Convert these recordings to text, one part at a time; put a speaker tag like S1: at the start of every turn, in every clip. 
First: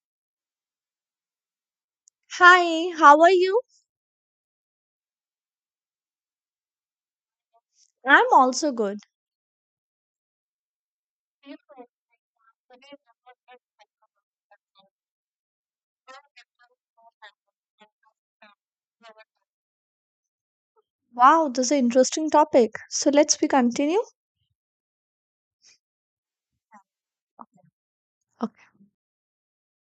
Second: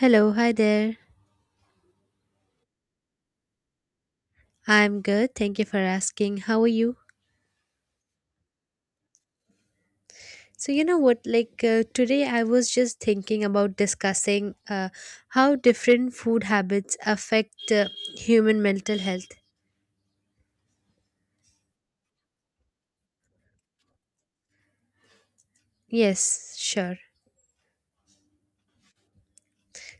S1: Hello, hi there.
S2: Hi, how are you?
S1: I'm good. Thank you for asking. How are you?
S2: I'm also good.
S1: So, you know what? Today, I was just thinking about discussing how different food habits affect human mental health.
S2: Wow, this is an interesting topic. So let's we continue.
S1: Yes, sure.
S2: Okay.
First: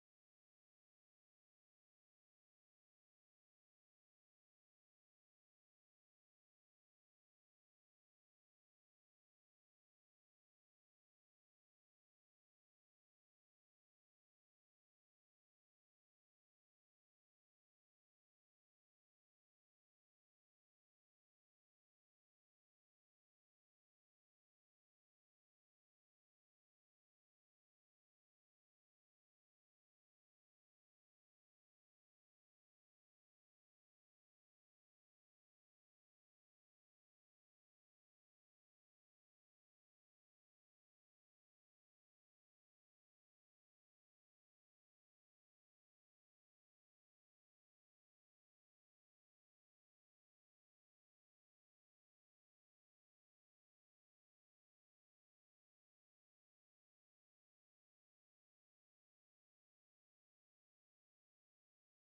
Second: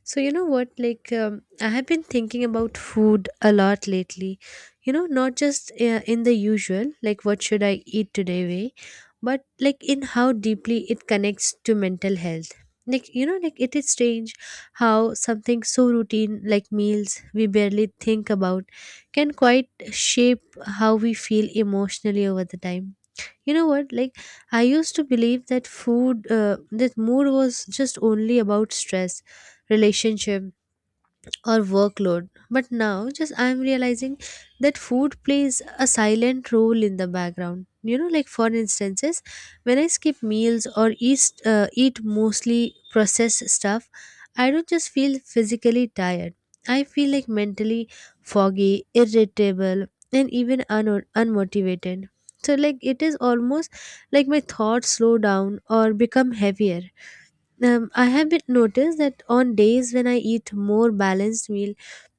S1: So, you know what? I have been thinking about food a lot lately. You know, not just in the usual, like, what should I eat today way, but like in how deeply it connects to mental health. Like, you know, like it is strange how something so routine like meals we barely think about can quite shape how we feel emotionally over the time. You know what? Like, I used to believe that that mood was just only about stress, relationship, or workload. But now, just I'm realizing that food plays a silent role in the background. You know, like for instances, when I skip meals or eat mostly processed stuff, I don't just feel physically tired. I feel like mentally foggy, irritable, and even unmotivated. So, like, it is almost like my thoughts slow down or become heavier. I have been noticed that on days when I eat more balanced meal,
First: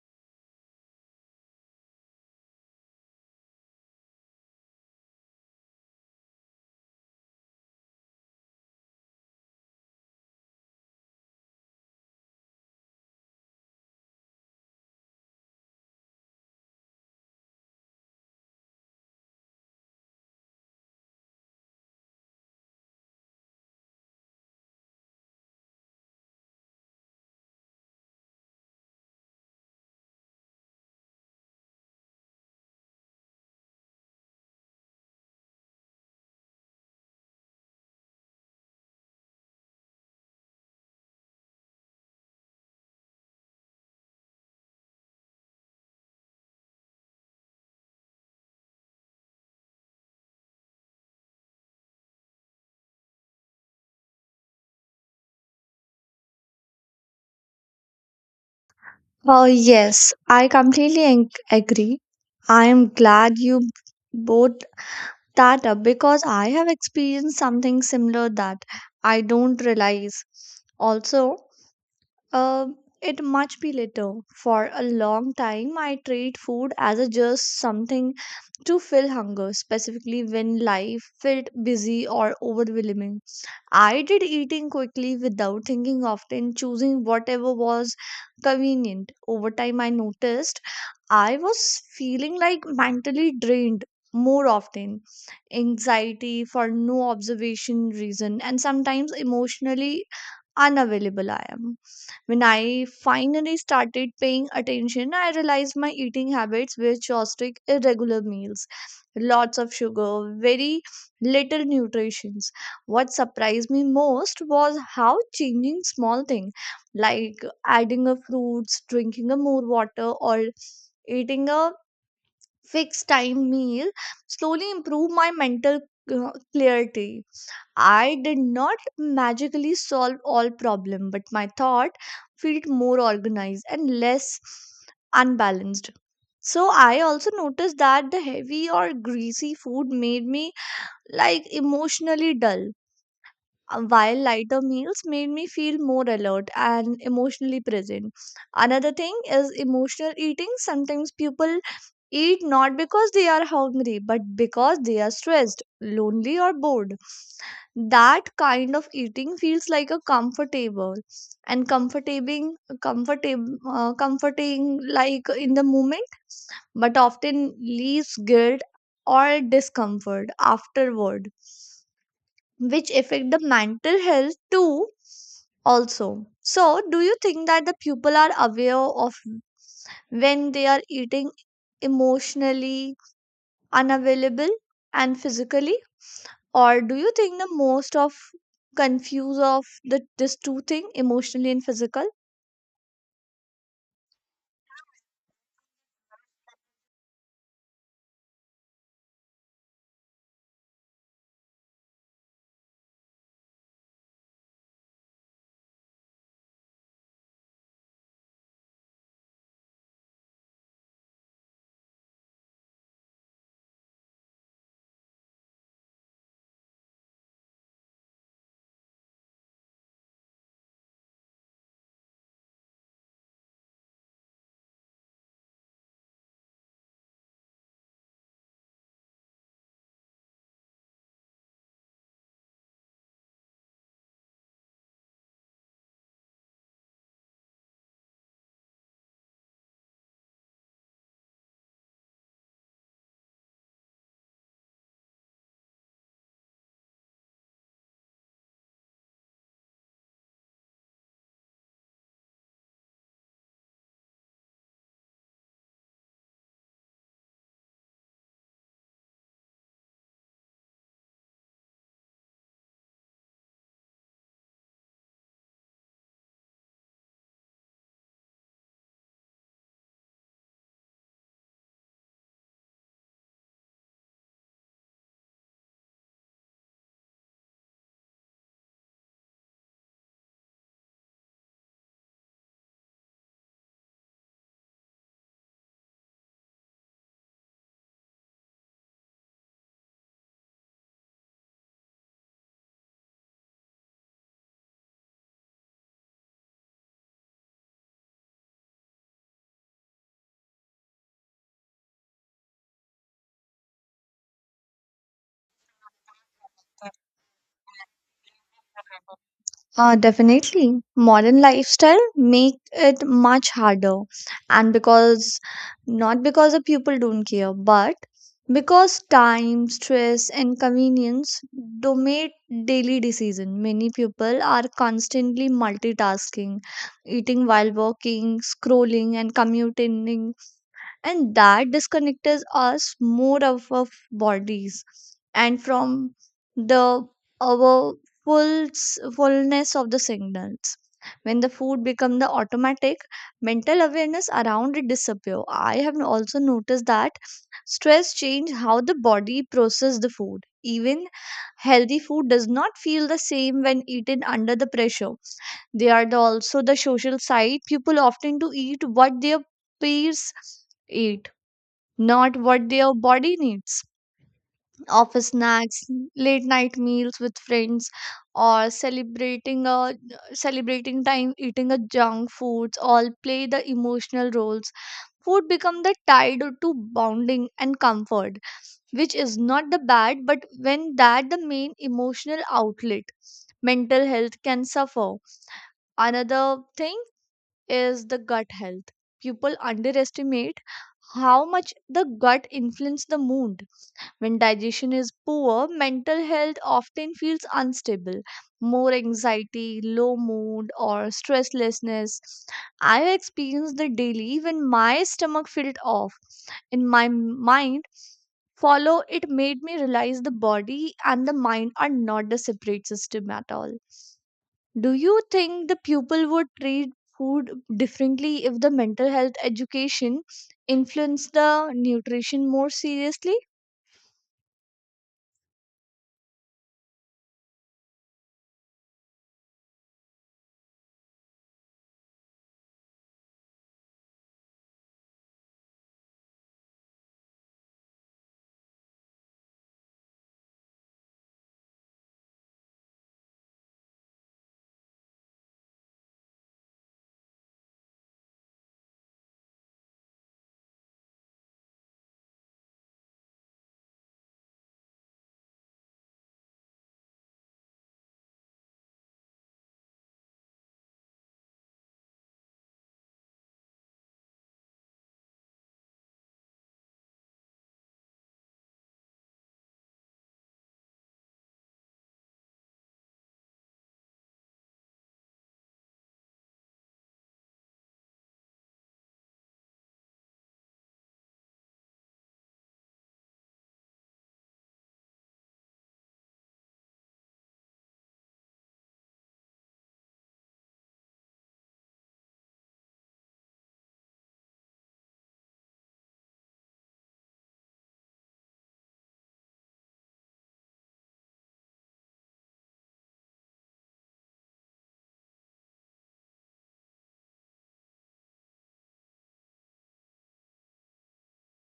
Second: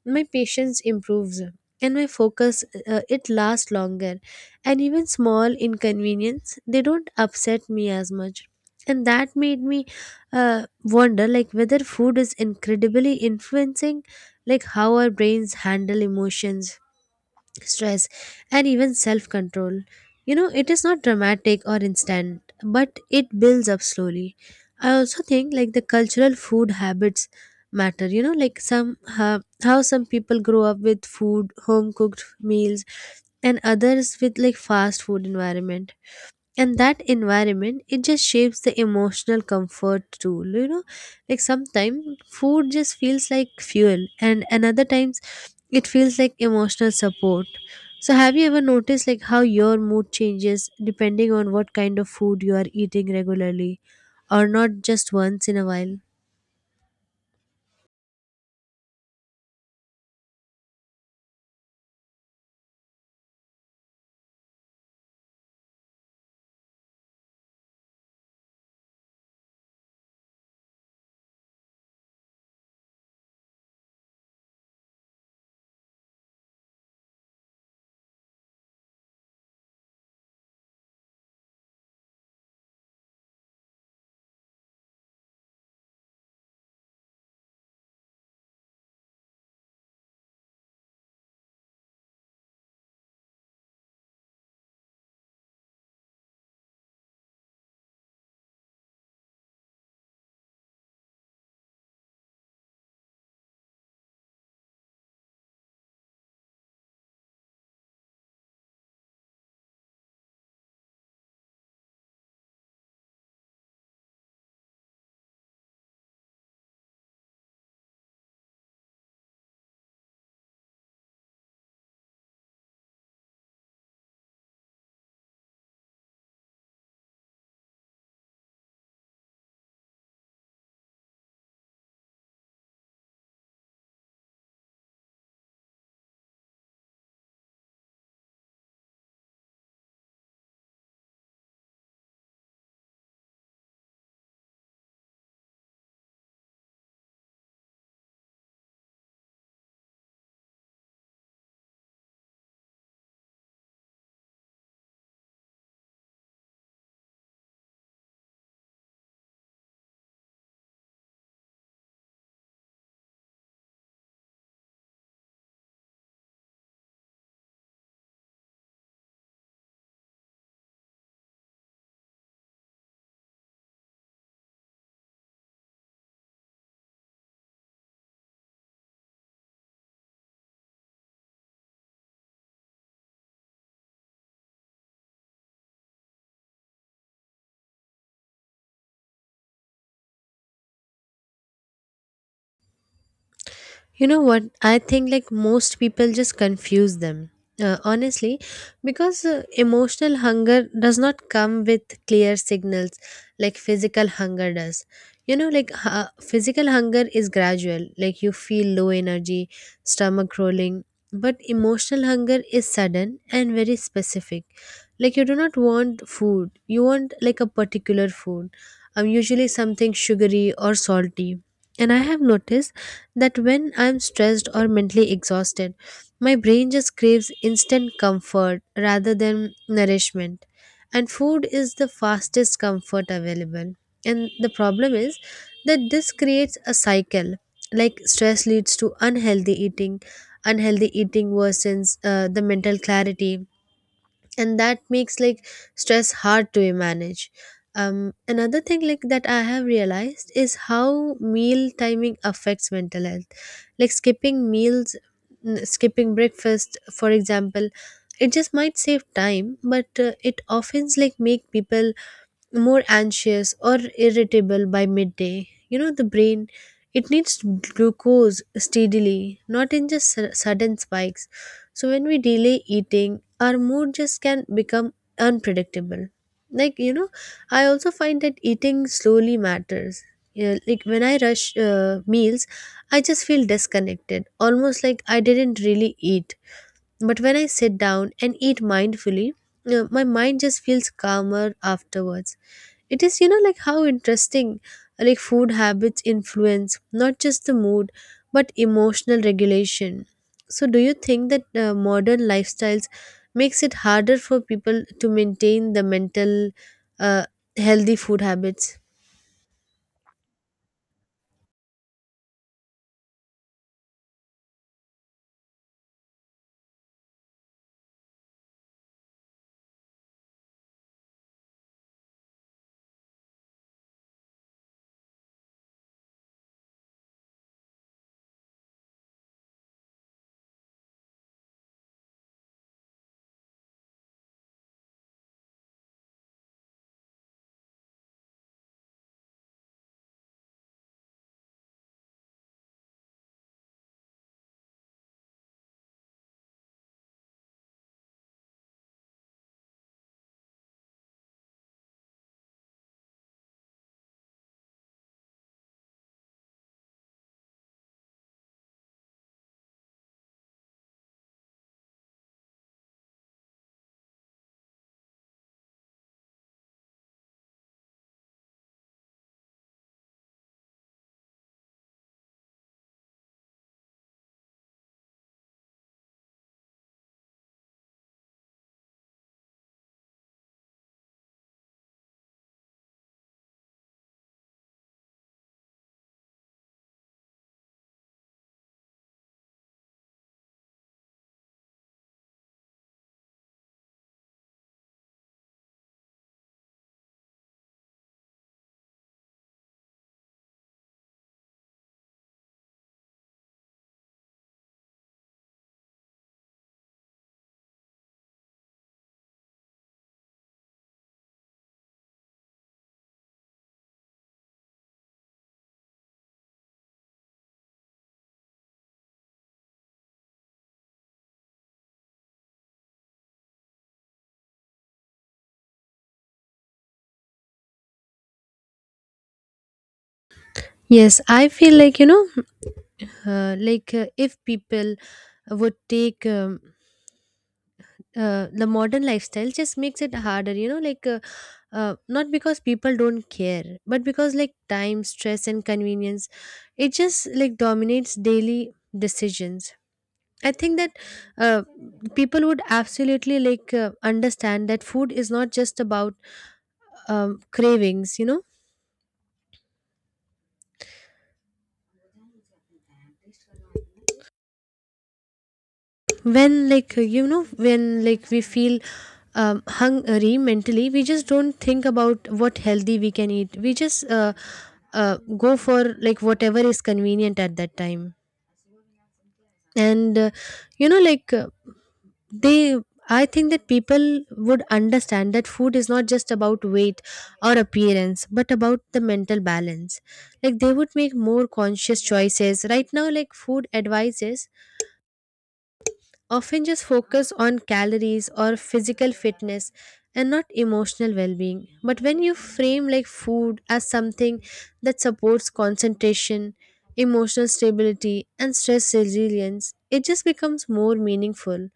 S1: my patience improves and my focus, it lasts longer. And even small inconvenience they don't upset me as much. And that made me wonder like whether food is incredibly influencing like how our brains handle emotions stress, and even self control. You know, it is not dramatic or instant, but it builds up slowly. I also think like the cultural food habits matter. You know, like some how some people grow up with food, home cooked meals, and others with like fast food environment, and that environment it just shapes the emotional comfort too. You know, like sometimes food just feels like fuel and another times it feels like emotional support. So have you ever noticed like how your mood changes depending on what kind of food you are eating regularly, or not just once in a while?
S2: Well, yes, I completely agree. I am glad you both that up because I have experienced something similar that I don't realize. Also, Uh, it much be later. For a long time, I treat food as a just something to fill hunger, specifically when life felt busy or overwhelming. I did eating quickly without thinking often, choosing whatever was convenient. Over time, I noticed I was feeling like mentally drained more often, anxiety for no observation reason, and sometimes emotionally unavailable I am. When I finally started paying attention, I realized my eating habits were chaotic, irregular meals, lots of sugar, very little nutrition. What surprised me most was how changing small things like adding a fruits, drinking a more water, or eating a fixed time meal slowly improved my mental clarity. I did not magically solve all problem, but my thought felt more organized and less unbalanced. So I also noticed that the heavy or greasy food made me like emotionally dull, while lighter meals made me feel more alert and emotionally present. Another thing is emotional eating. Sometimes people eat not because they are hungry, but because they are stressed, lonely, or bored. That kind of eating feels like a comfortable and comforting comfortable comforting like in the moment, but often leaves guilt or discomfort afterward, which affect the mental health too. Also, so do you think that the people are aware of when they are eating emotionally unavailable and physically, or do you think the most of confuse of the this two thing, emotionally and physical?
S1: You know what? I think like most people just confuse them. Honestly, because emotional hunger does not come with clear signals like physical hunger does. You know, like physical hunger is gradual, like you feel low energy, stomach rolling, but emotional hunger is sudden and very specific. Like you do not want food, you want like a particular food, usually something sugary or salty. And I have noticed that when I'm stressed or mentally exhausted, my brain just craves instant comfort rather than nourishment. And food is the fastest comfort available. And the problem is that this creates a cycle. Like stress leads to unhealthy eating worsens the mental clarity, and that makes like stress hard to manage. Another thing like that I have realized is how meal timing affects mental health, like skipping meals, skipping breakfast for example, it just might save time, but it often like make people more anxious or irritable by midday. You know, the brain, it needs glucose steadily, not in just sudden spikes. So, when we delay eating, our mood just can become unpredictable. Like, you know, I also find that eating slowly matters. Yeah, like when I rush meals, I just feel disconnected, almost like I didn't really eat. But when I sit down and eat mindfully, my mind just feels calmer afterwards. It is, you know, like how interesting like food habits influence not just the mood but emotional regulation. So do you think that modern lifestyles makes it harder for people to maintain the mental uh, healthy food habits?
S2: Definitely, modern lifestyle make it much harder, and because not because the people don't care, but because time, stress and convenience dominate daily decision. Many people are constantly multitasking, eating while working, scrolling and commuting, and that disconnects us more of our bodies and from the our fullness of the signals. When the food become the automatic, mental awareness around it disappear. I have also noticed that stress change how the body process the food. Even healthy food does not feel the same when eaten under the pressure. They are also the social side. People often to eat what their peers eat, not what their body needs. Office snacks, late night meals with friends, or celebrating time eating a junk foods all play the emotional roles. Food become the tied to bonding and comfort, which is not the bad, but when that the main emotional outlet, mental health can suffer. Another thing is the gut health. People underestimate how much the gut influences the mood. When digestion is poor, mental health often feels unstable. More anxiety, low mood, or stresslessness. I have experienced the daily when my stomach felt off. In my mind, follow it made me realize the body and the mind are not the separate system at all. Do you think the pupil would treat food differently if the mental health education influenced the nutrition more seriously?
S1: Yes, I feel like, you know, if people would take, the modern lifestyle just makes it harder, you know, not because people don't care, but because like time stress and convenience it just like dominates daily decisions. I think that uh, people would absolutely understand that food is not just about cravings, you know, when you know when like we feel hungry mentally, we just don't think about what healthy we can eat. We just go for like whatever is convenient at that time. And you know like they I think that people would understand that food is not just about weight or appearance but about the mental balance. Like they would make more conscious choices. Right now like food advices often just focus on calories or physical fitness and not emotional well-being, but when you frame like food as something that supports concentration, emotional stability and stress resilience, it just becomes more meaningful.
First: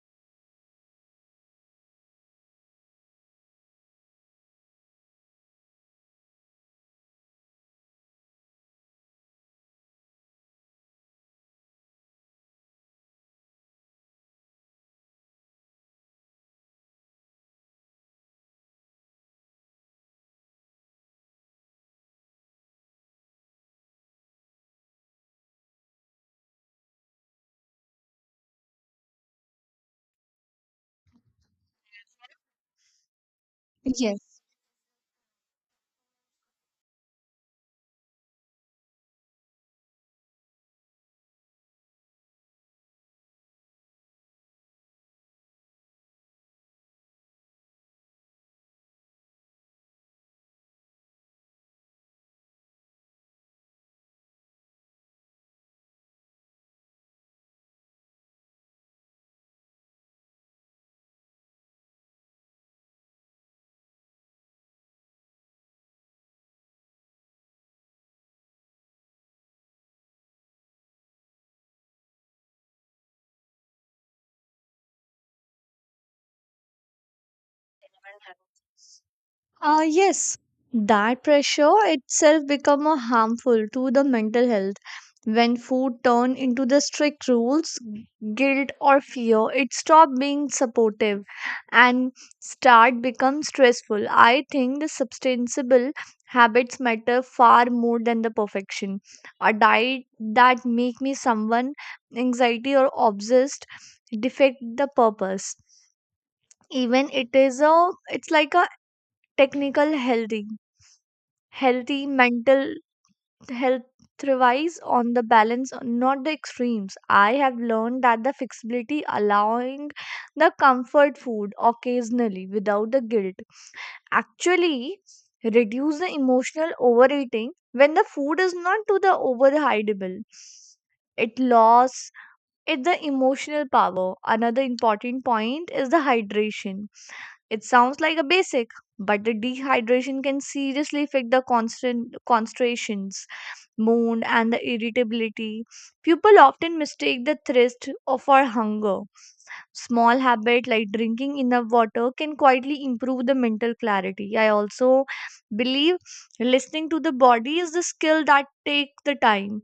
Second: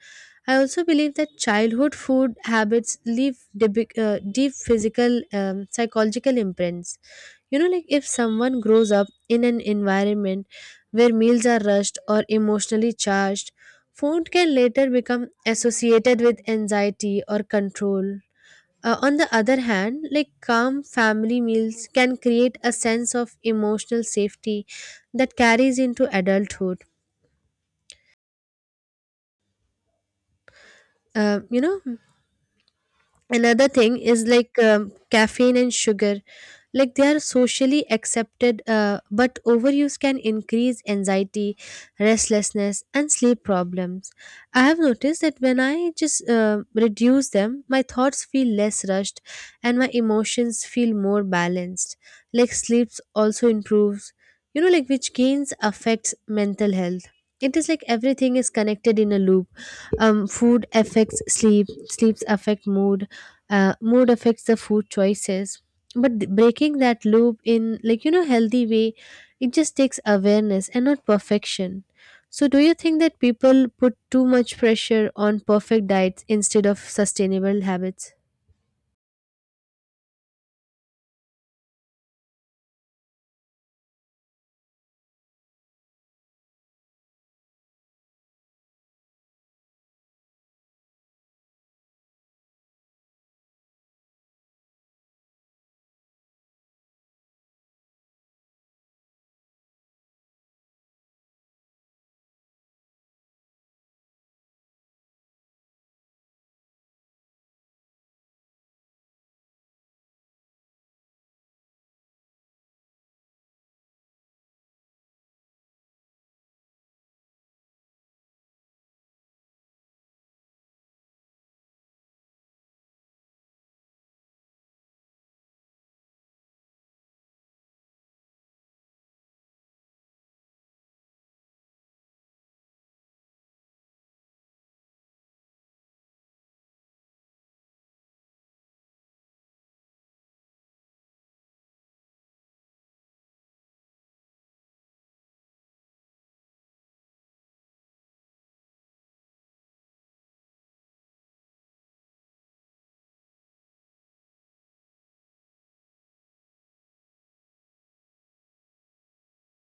S1: I also believe that childhood food habits leave deep physical psychological imprints. You know, like if someone grows up in an environment where meals are rushed or emotionally charged, food can later become associated with anxiety or control. On the other hand, like calm family meals can create a sense of emotional safety that carries into adulthood. You know, another thing
S2: Yes,
S1: is like caffeine and sugar, like they are socially accepted, but overuse can increase anxiety, restlessness and sleep problems. I have noticed that when I just reduce them, my thoughts feel less rushed and my emotions feel more balanced. Like sleep also improves, you know, like which gains affects mental health. It is like everything is connected in a loop. Food affects sleep, sleeps affect mood, mood affects the food choices. But breaking that loop in like you know healthy way, it just takes awareness and not perfection. So do you think that people put too much pressure on perfect diets instead of sustainable habits?
S2: Yes, that pressure itself become a harmful to the mental health. When food turn into the strict rules, guilt or fear, it stop being supportive and start become stressful. I think the sustainable habits matter far more than the perfection. A diet that make me someone anxiety or obsessed defect the purpose, even it's like a technical healthy. Healthy mental health thrives on the balance, not the extremes. I have learned that the flexibility, allowing the comfort food occasionally without the guilt, actually reduce the emotional overeating when the food is not to the overhideable. It loss it the emotional power. Another important point is the hydration. It sounds like a basic, but the dehydration can seriously affect the constant concentrations, mood, and the irritability. People often mistake the thirst for hunger. Small habit like drinking enough water can quietly improve the mental clarity. I also believe listening to the body is the skill that take the time.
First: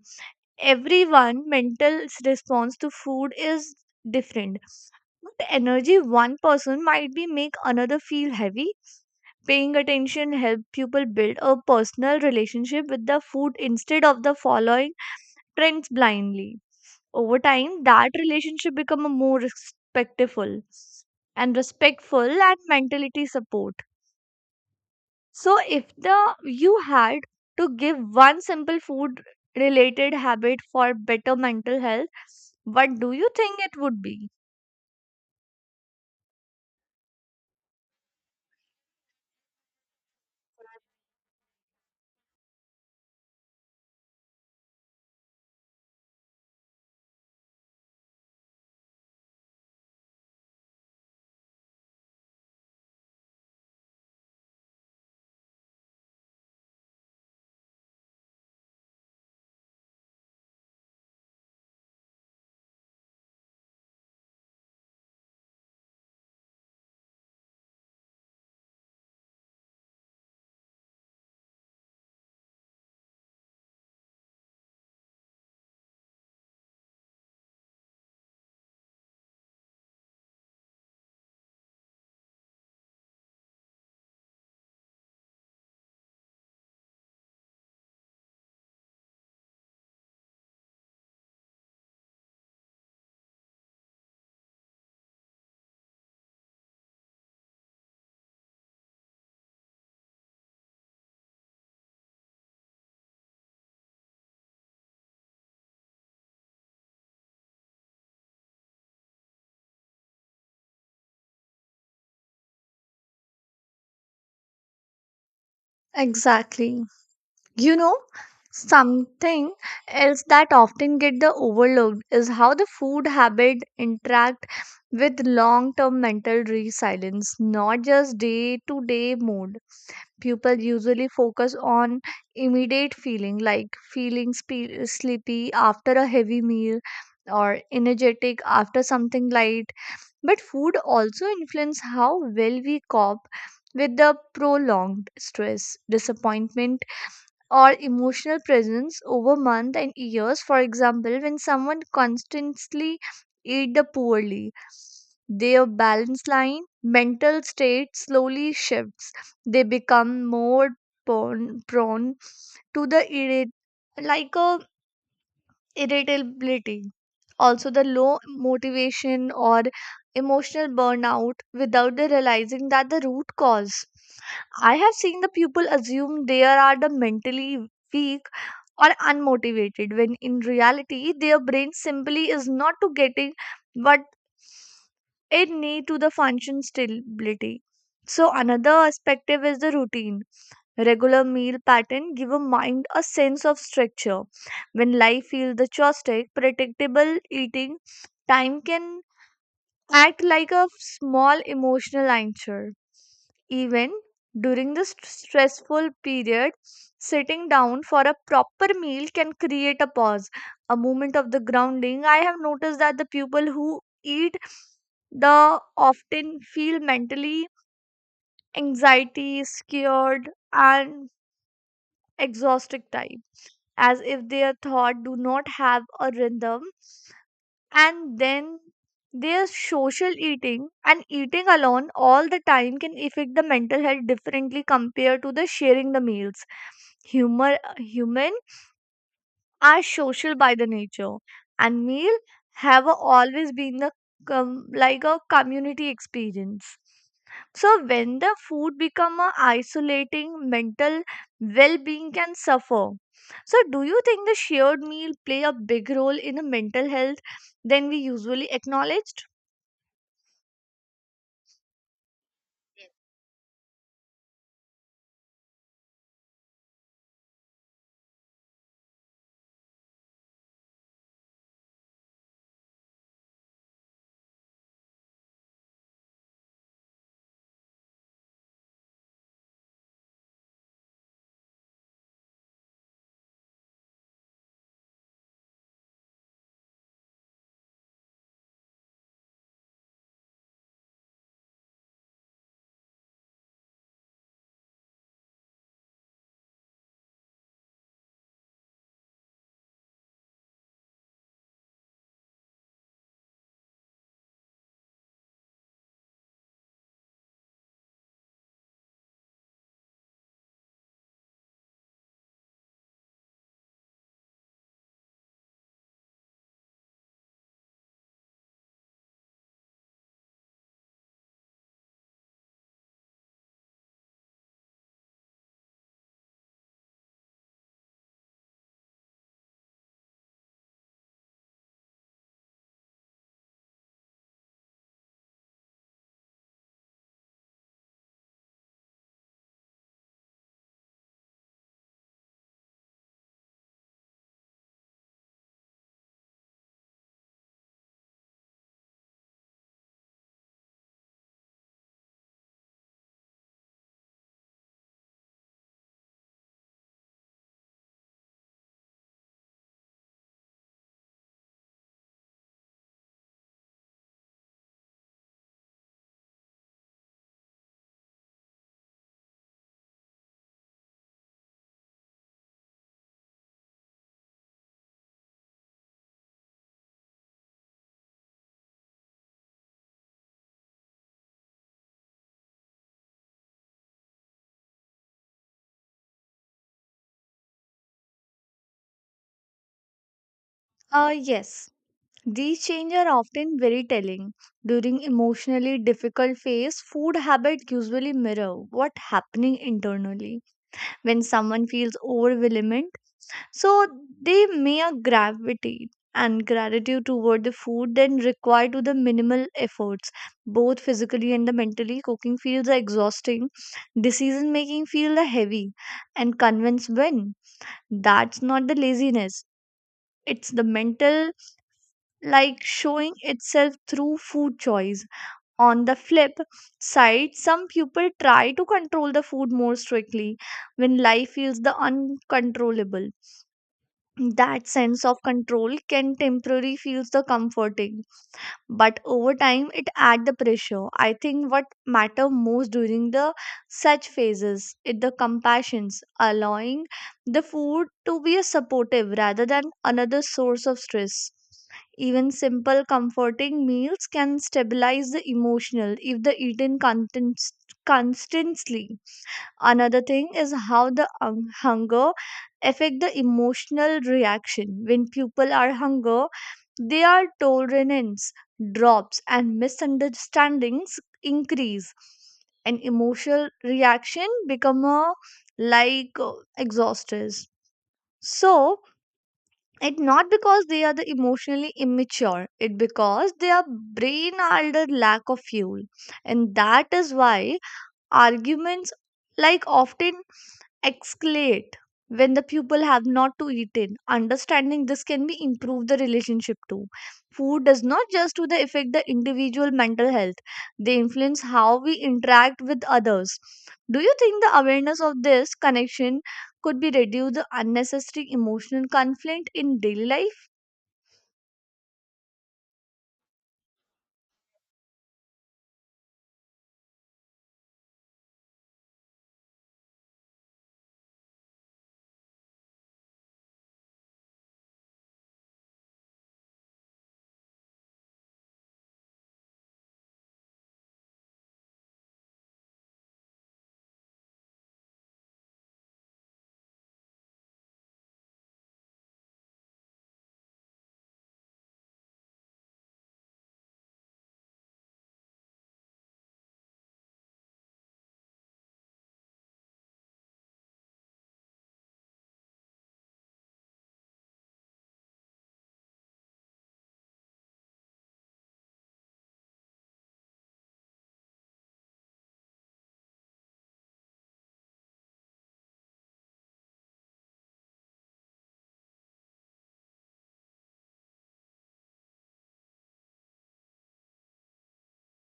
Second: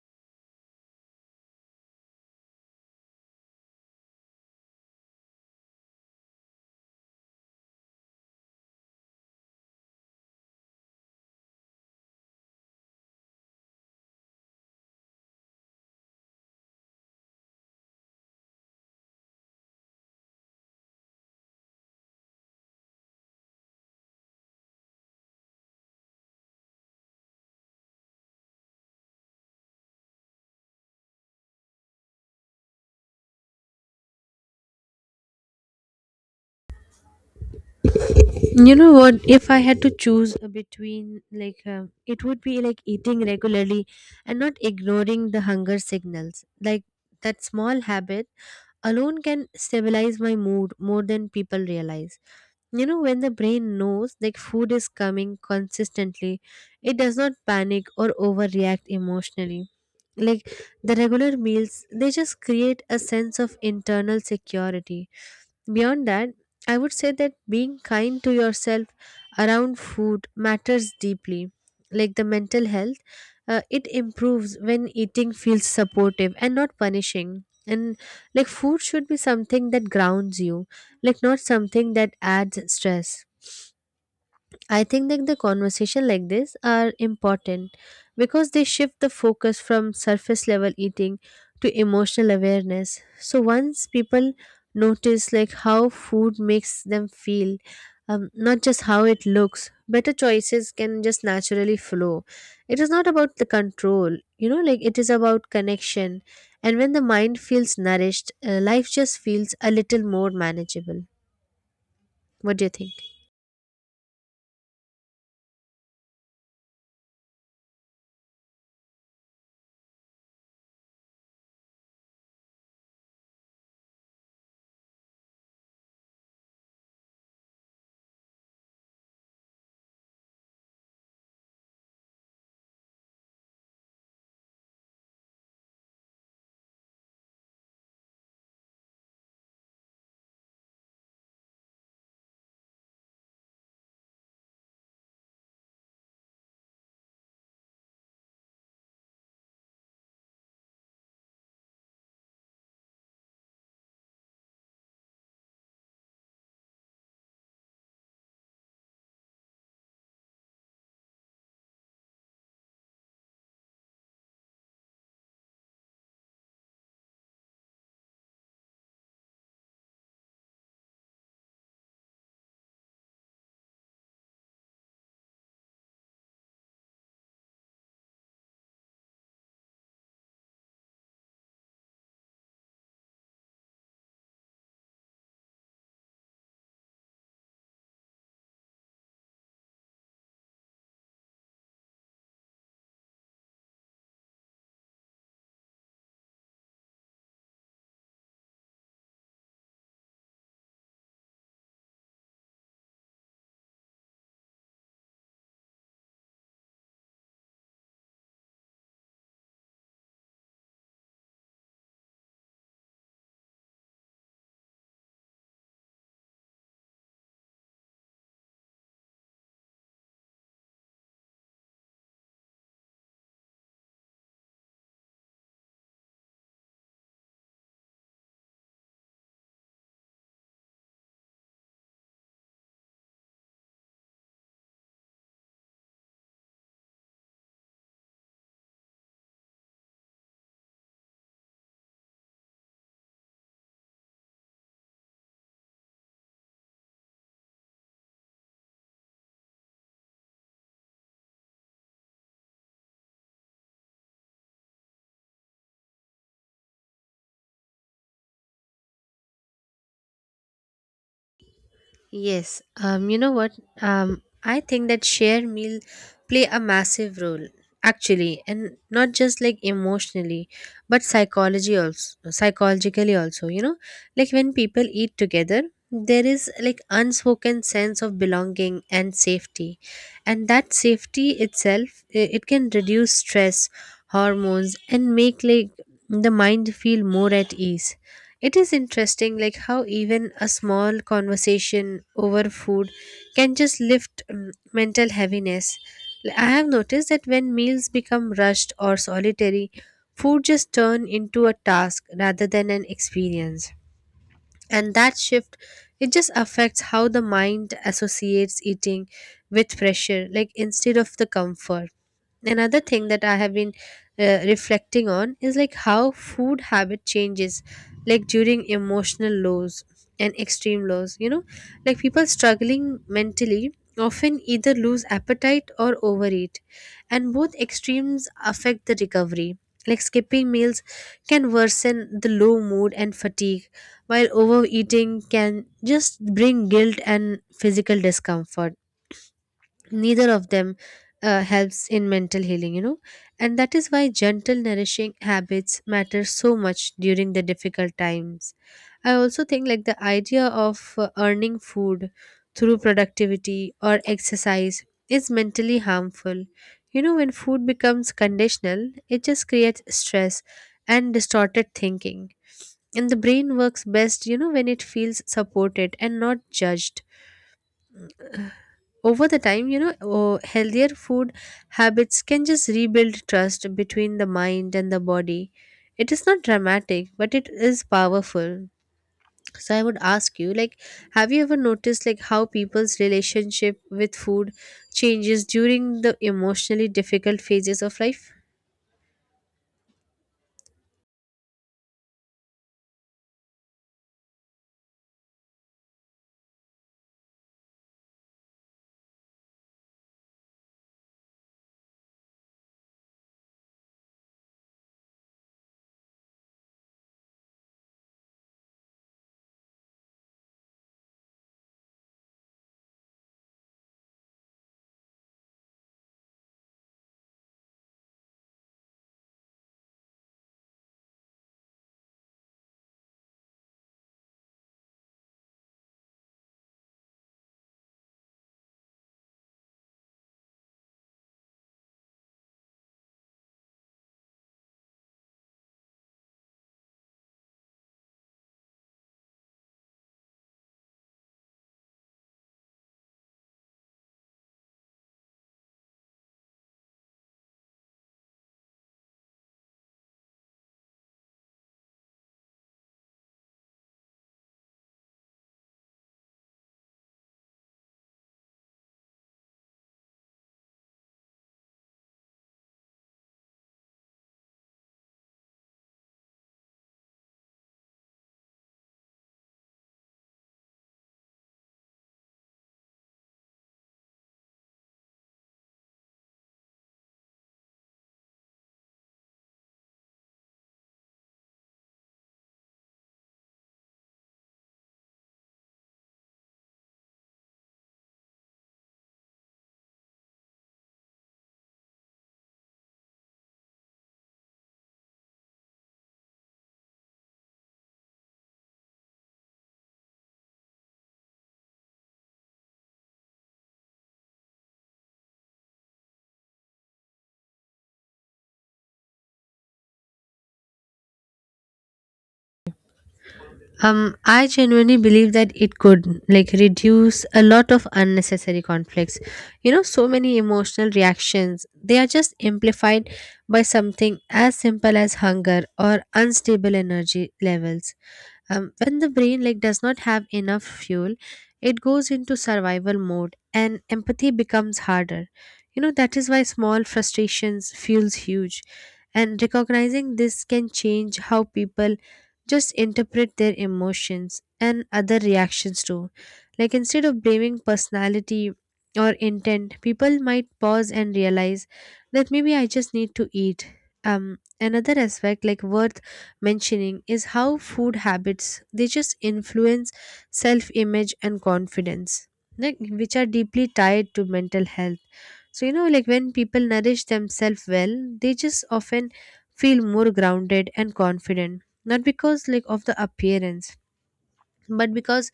S2: Everyone mental response to food is different. But energy one person might be make another feel heavy. Paying attention helps people build a personal relationship with the food instead of the following trends blindly. Over time, that relationship become a more respectful and mentality support. So if the you had to give one simple food related habit for better mental health, what do you think it would be?
S1: You know what? If I had to choose between, it would be like eating regularly and not ignoring the hunger signals. Like, that small habit alone can stabilize my mood more than people realize. You know, when the brain knows like food is coming consistently, it does not panic or overreact emotionally. Like, the regular meals, they just create a sense of internal security. Beyond that, I would say that being kind to yourself around food matters deeply. Like the mental health, it improves when eating feels supportive and not punishing. And like food should be something that grounds you, like not something that adds stress. I think that the conversation like this are important because they shift the focus from surface level eating to emotional awareness. So once people notice like how food makes them feel, not just how it looks, better choices can just naturally flow. It is not about the control, you know, like it is about connection. And when the mind feels nourished, life just feels a little more manageable. What do you think?
S2: Exactly. You know, something else that often get the overlooked is how the food habit interact with long-term mental resilience, not just day-to-day mood. People usually focus on immediate feeling, like feeling sleepy after a heavy meal or energetic after something light, but food also influence how well we cope with the prolonged stress, disappointment or emotional presence over months and years. For example, when someone constantly eat the poorly, their balance line, mental state slowly shifts. They become more prone to the irrit- like a irritability, also the low motivation or emotional burnout without they realizing that the root cause. I have seen the people assume they are the mentally weak or unmotivated when in reality their brain simply is not to getting what it need to the function stability. So another perspective is the routine. Regular meal pattern give a mind a sense of structure. When life feels the chaotic, predictable eating time can act like a small emotional anchor. Even during this stressful period, sitting down for a proper meal can create a pause, a moment of the grounding. I have noticed that the people who eat the often feel mentally anxiety scared and exhausted time, as if their thought do not have a rhythm. And then, their social eating and eating alone all the time can affect the mental health differently compared to the sharing the meals. Humor Human are social by the nature, and meal have always been the com- like a community experience. So when the food become a isolating, mental well-being can suffer. So do you think the shared meal play a big role in the mental health than we usually acknowledged?
S1: Yes, you know what? I think that share meal play a massive role actually, and not just like emotionally, but psychology also, psychologically also. You know, like when people eat together, there is like unspoken sense of belonging and safety, and that safety itself it can reduce stress, hormones, and make like the mind feel more at ease. It is interesting, like how even a small conversation over food can just lift mental heaviness. I have noticed that when meals become rushed or solitary, food just turn into a task rather than an experience, and that shift, it just affects how the mind associates eating with pressure, like instead of the comfort. Another thing that I have been reflecting on is like how food habit changes like during emotional lows and extreme lows. You know, like people struggling mentally often either lose appetite or overeat, and both extremes affect the recovery. Like skipping meals can worsen the low mood and fatigue, while overeating can just bring guilt and physical discomfort. Neither of them helps in mental healing, you know, and that is why gentle, nourishing habits matter so much during the difficult times. I also think like the idea of earning food through productivity or exercise is mentally harmful. You know, when food becomes conditional, it just creates stress and distorted thinking, and the brain works best, you know, when it feels supported and not judged. Over the time, you know, oh, healthier food habits can just rebuild trust between the mind and the body. It is not dramatic, but it is powerful. So I would ask you like, have you ever noticed like how people's relationship with food changes during the emotionally difficult phases of life?
S2: Yes, these changes are often very telling. During emotionally difficult phase, food habit usually mirror what happening internally, when someone feels overwhelmed. So they may gravitate and gratitude toward the food then required to the minimal efforts, both physically and the mentally. Cooking feels exhausting, decision making feels heavy, and convince when. That's not the laziness. It's the mental like showing itself through food choice. On the flip side, some people try to control the food more strictly when life feels the uncontrollable. That sense of control can temporarily feel the comforting, but over time it add the pressure. I think what matter most during the such phases is the compassions, allowing the food to be a supportive rather than another source of stress. Even simple comforting meals can stabilize the emotional if the eaten contents constantly. Another thing is how the hunger affect the emotional reaction. When people are hunger, their tolerance drops and misunderstandings increase, and emotional reaction become like exhausters. So it not because they are the emotionally immature, it because their brain are under lack of fuel. And that is why arguments like often escalate when the pupil have not to eaten. Understanding this can be improve the relationship too. Food does not just to the affect the individual mental health; they influence how we interact with others. Do you think the awareness of this connection could be reduce the unnecessary emotional conflict in daily life?
S1: I genuinely believe that it could like reduce a lot of unnecessary conflicts. You know, so many emotional reactions, they are just amplified by something as simple as hunger or unstable energy levels. When the brain like does not have enough fuel, it goes into survival mode and empathy becomes harder. You know that is why small frustrations feels huge, and recognizing this can change how people just interpret their emotions and other reactions too. Like instead of blaming personality or intent, people might pause and realize that maybe I just need to eat. Another aspect like worth mentioning is how food habits they just influence self-image and confidence like, which are deeply tied to mental health, so you know, like when people nourish themselves well, they just often feel more grounded and confident, not because like of the appearance, but because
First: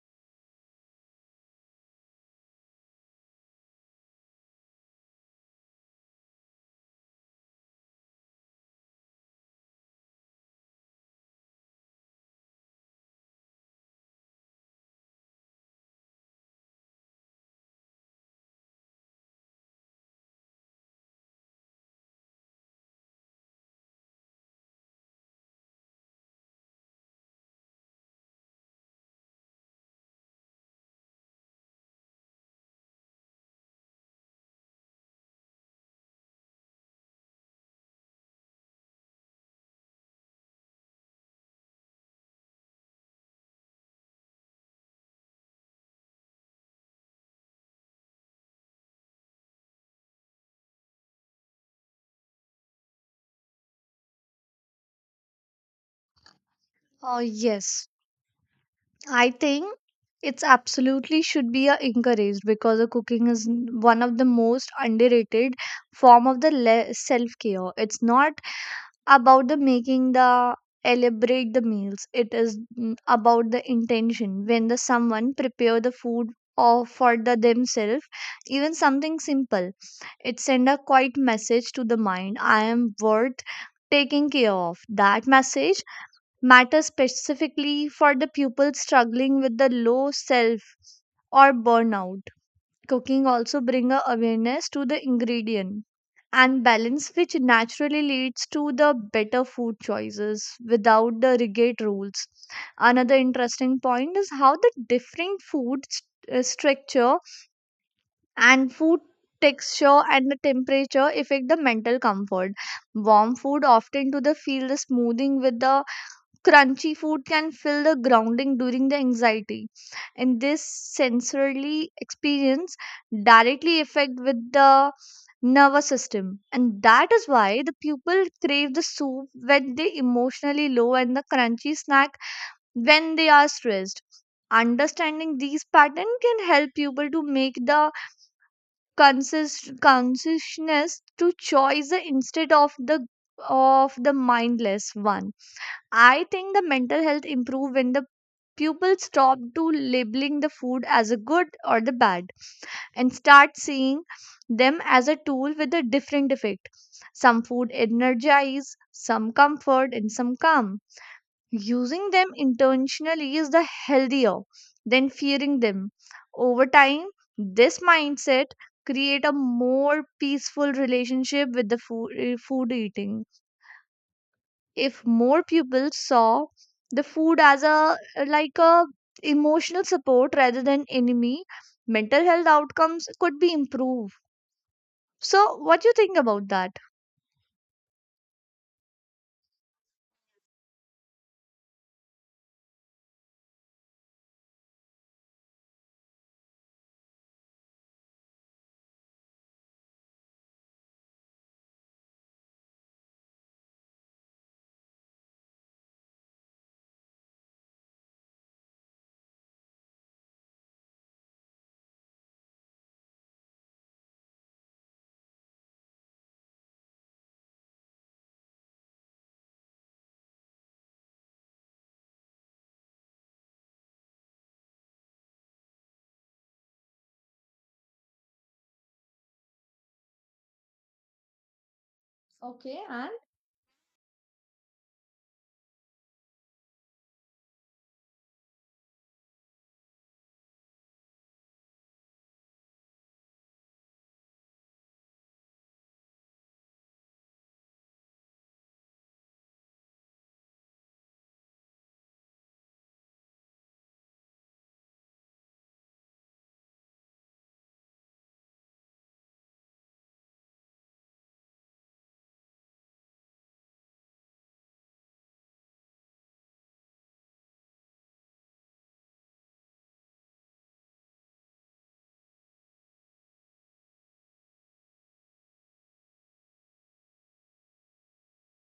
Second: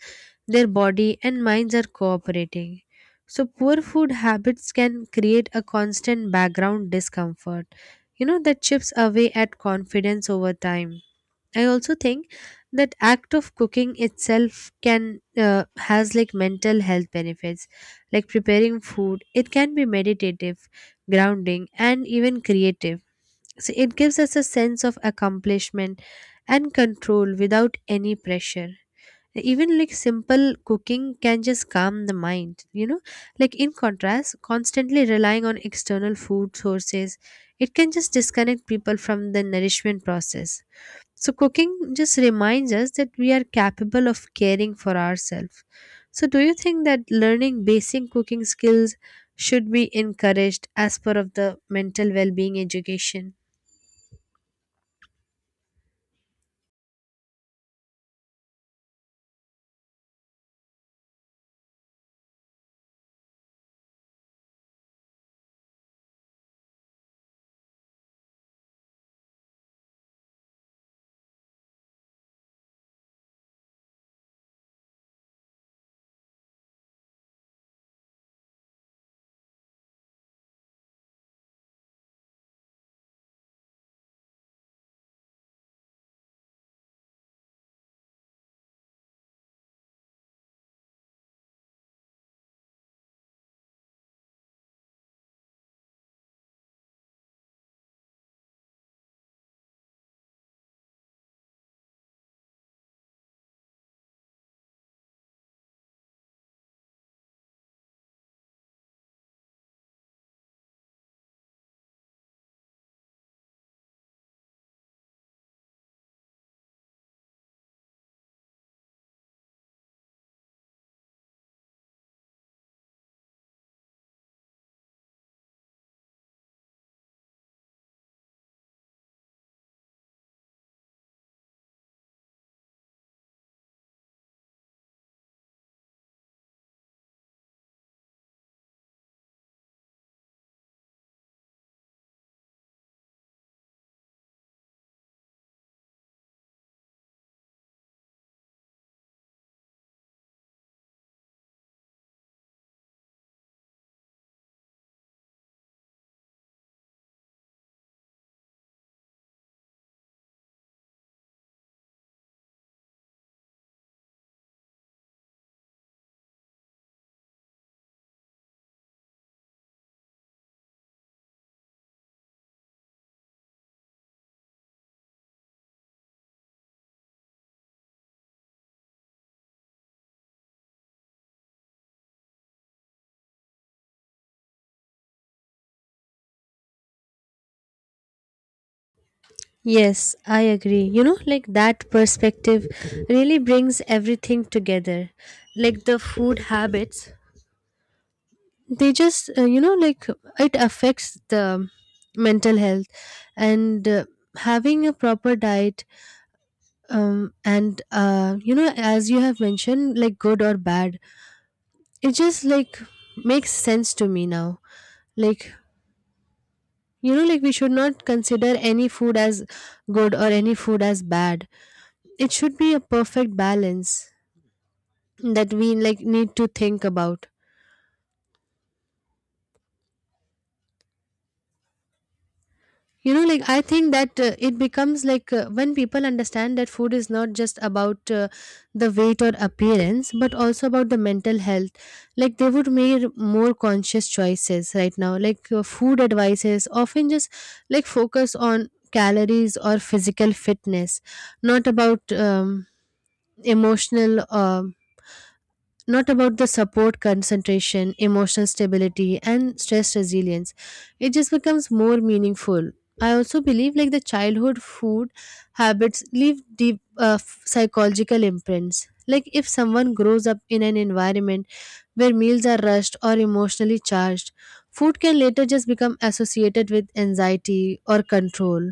S1: their body and minds are cooperating. So poor food habits can create a constant background discomfort, you know, that chips away at confidence over time. I also think that act of cooking itself can has like mental health benefits. Like preparing food, it can be meditative, grounding, and even creative, so it gives us a sense of accomplishment and control without any pressure. Even like simple cooking can just calm the mind, you know, like in contrast, constantly relying on external food sources, it can just disconnect people from the nourishment process. So, cooking just reminds us that we are capable of caring for ourselves. So, do you think that learning basic cooking skills should be encouraged as part of the mental well being education?
S2: Uh, yes, I think it's absolutely should be encouraged, because the cooking is one of the most underrated form of the self care. It's not about the making the elaborate the meals. It is about the intention when the someone prepare the food or for the themselves, even something simple. It send a quiet message to the mind: I am worth taking care of. That message matter specifically for the pupils struggling with the low self or burnout. Cooking also bring a awareness to the ingredient and balance, which naturally leads to the better food choices without the rigid rules. Another interesting point is how the different food structure and food texture and the temperature affect the mental comfort. Warm food often to the feel the smoothing with the crunchy food can fill the grounding during the anxiety, and this sensorily experience directly affect with the nervous system, and that is why the people crave the soup when they emotionally low and the crunchy snack when they are stressed. Understanding these patterns can help people to make the consist consciousness to choice the instead of the mindless one. I think the mental health improve when the people stop to labeling the food as a good or the bad and start seeing them as a tool with a different effect. Some food energize, some comfort, and some calm. Using them intentionally is the healthier than fearing them. Over time, this mindset create a more peaceful relationship with food eating. If more people saw the food as a emotional support rather than enemy, mental health outcomes could be improved. So what do you think about that?
S1: Yes, I agree. You know, like that perspective really brings everything together. Like the food habits, they just, like it affects the mental health, and having a proper diet, and you know, as you have mentioned, like good or bad, it just like makes sense to me now. Like, you know, like we should not consider any food as good or any food as bad. It should be a perfect balance that we like need to think about.
S2: Okay, and,
S1: You know, like I think that it becomes like, when people understand that food is not just about, the weight or appearance, but also about the mental health, like they would make more conscious choices right now. Like food advices often just like focus on calories or physical fitness, not about emotional. Not about the support, concentration, emotional stability, and stress resilience. It just becomes more meaningful. I also believe like the childhood food habits leave deep psychological imprints. Like if someone grows up in an environment where meals are rushed or emotionally charged, food can later just become associated with anxiety or control.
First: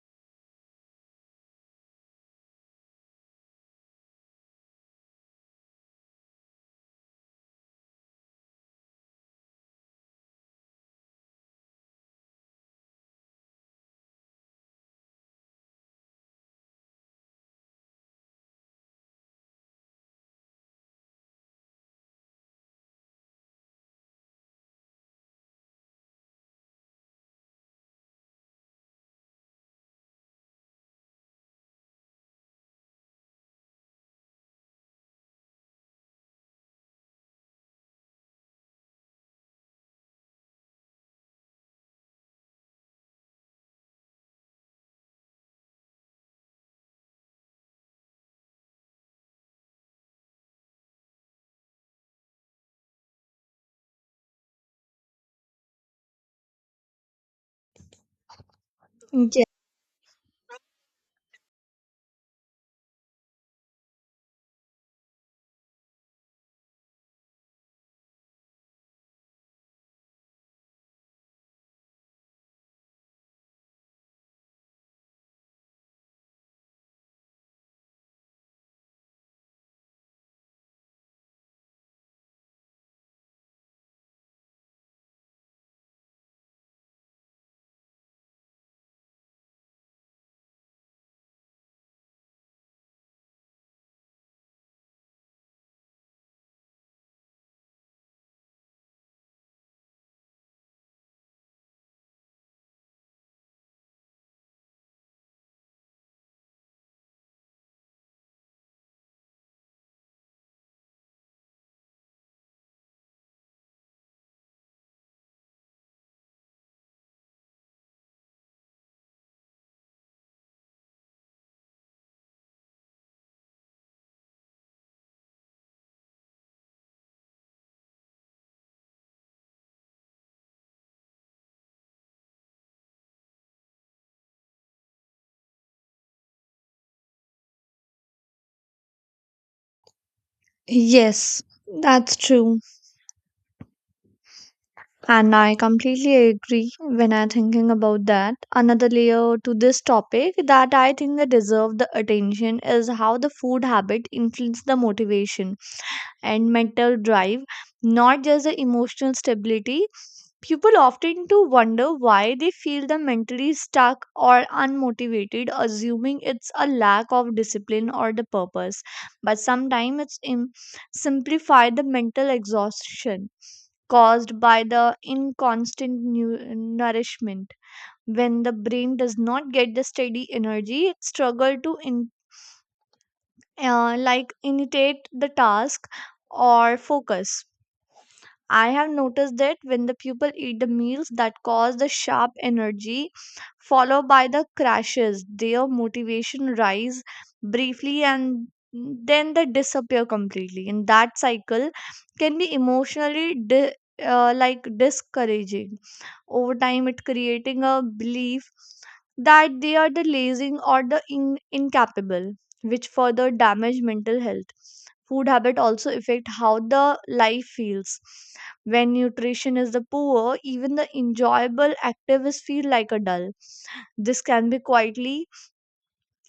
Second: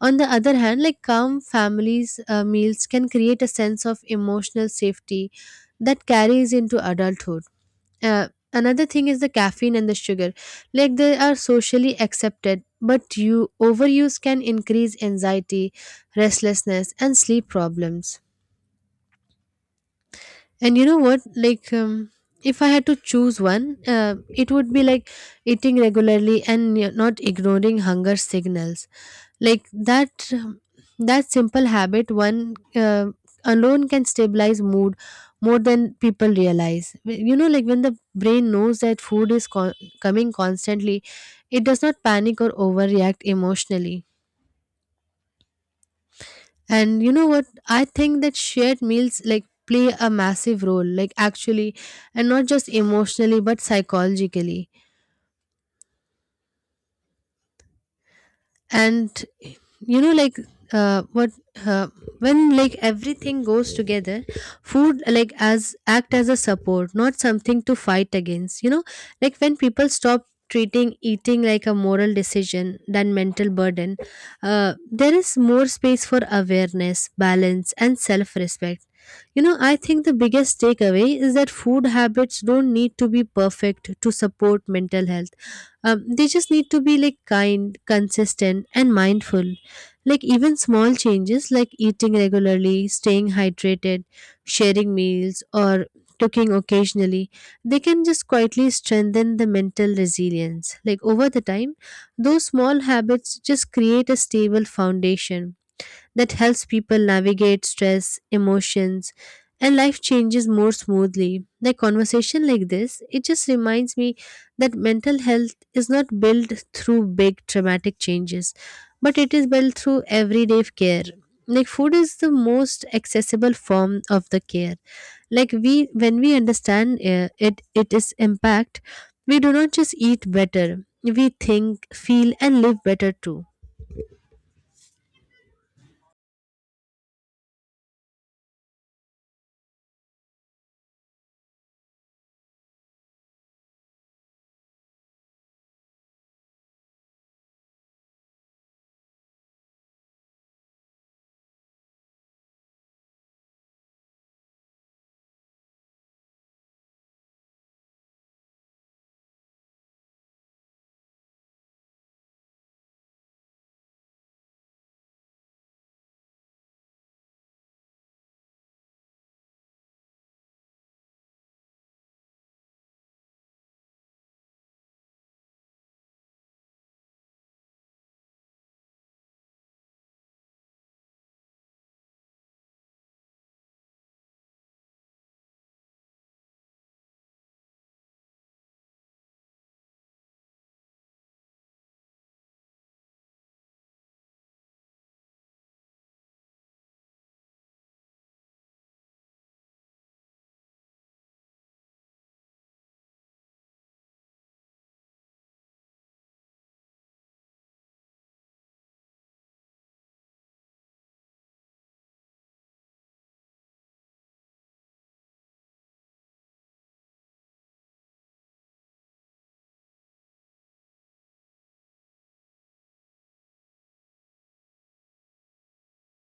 S1: On the other hand, like calm families' meals can create a sense of emotional safety that carries into adulthood. Uh, Another thing is the caffeine and the sugar. Like they are socially accepted, but you overuse can increase anxiety, restlessness, and sleep problems. And you know what? Like if I had to choose one, it would be like eating regularly and not ignoring hunger signals. Like that that simple habit one alone can stabilize mood more than people realize. You know, like when the brain knows that food is coming constantly, it does not panic or overreact emotionally. And you know what? I think that shared meals like play a massive role, like actually, and not just emotionally but psychologically. And
S2: mm,
S1: you know like, what, uh, when like everything goes together, food like as act as a support, not something to fight against, you know. Like when people stop treating eating like a moral decision than mental burden, there is more space for awareness balance and self respect. You know, I think the biggest takeaway is that food habits don't need to be perfect to support mental health. They just need to be like kind, consistent, and mindful. Like even small changes like eating regularly, staying hydrated, sharing meals, or cooking occasionally, they can just quietly strengthen the mental resilience. Like over the time, those small habits just create a stable foundation that helps people navigate stress, emotions, and life changes more smoothly. The conversation like this, it just reminds me that mental health is not built through big traumatic changes, but it is built through everyday care. Like food is the most accessible form of the care. Like we, when we understand it, it is impact. We do not just eat better; we think, feel, and live better too.
S2: yes, that's true. And I completely agree when I'm thinking about that. Another layer to this topic that I think that deserve the attention is how the food habit influence the motivation and mental drive, not just the emotional stability. People often to wonder why they feel the mentally stuck or unmotivated, assuming it's a lack of discipline or the purpose. But sometimes it's simplify the mental exhaustion caused by the inconstant nourishment. When the brain does not get the steady energy, it struggle to like initiate the task or focus. I have noticed that when the people eat the meals that cause the sharp energy followed by the crashes, their motivation rise briefly and then they disappear completely. And that cycle can be emotionally like discouraging. Over time, it creating a belief that they are the lazy or the incapable, which further damage mental health. Food habit also affect how the life feels when nutrition is the poor, even the enjoyable activities feel like a dull. This can be quietly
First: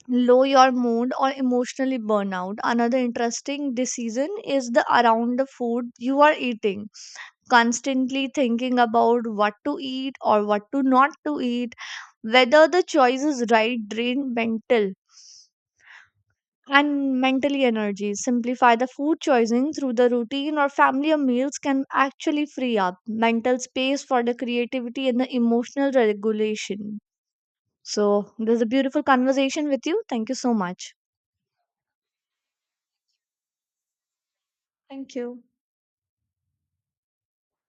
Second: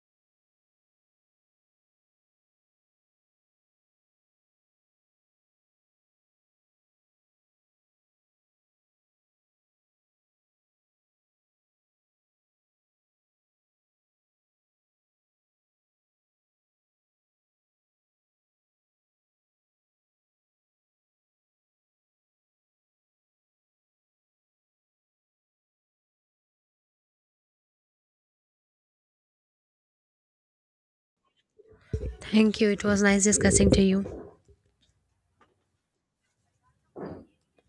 S2: low your mood or emotionally burnout. Another interesting decision is the around the food you are eating. Constantly thinking about what to eat or what to not to eat, whether the choice is right drain mental and mentally energy. Simplify the food choosing through the routine or family or meals can actually free up mental space for the creativity and the emotional regulation. So, this is a beautiful conversation with you. Thank you so much.
S1: Thank you. It was nice discussing to you.
S2: Thank you.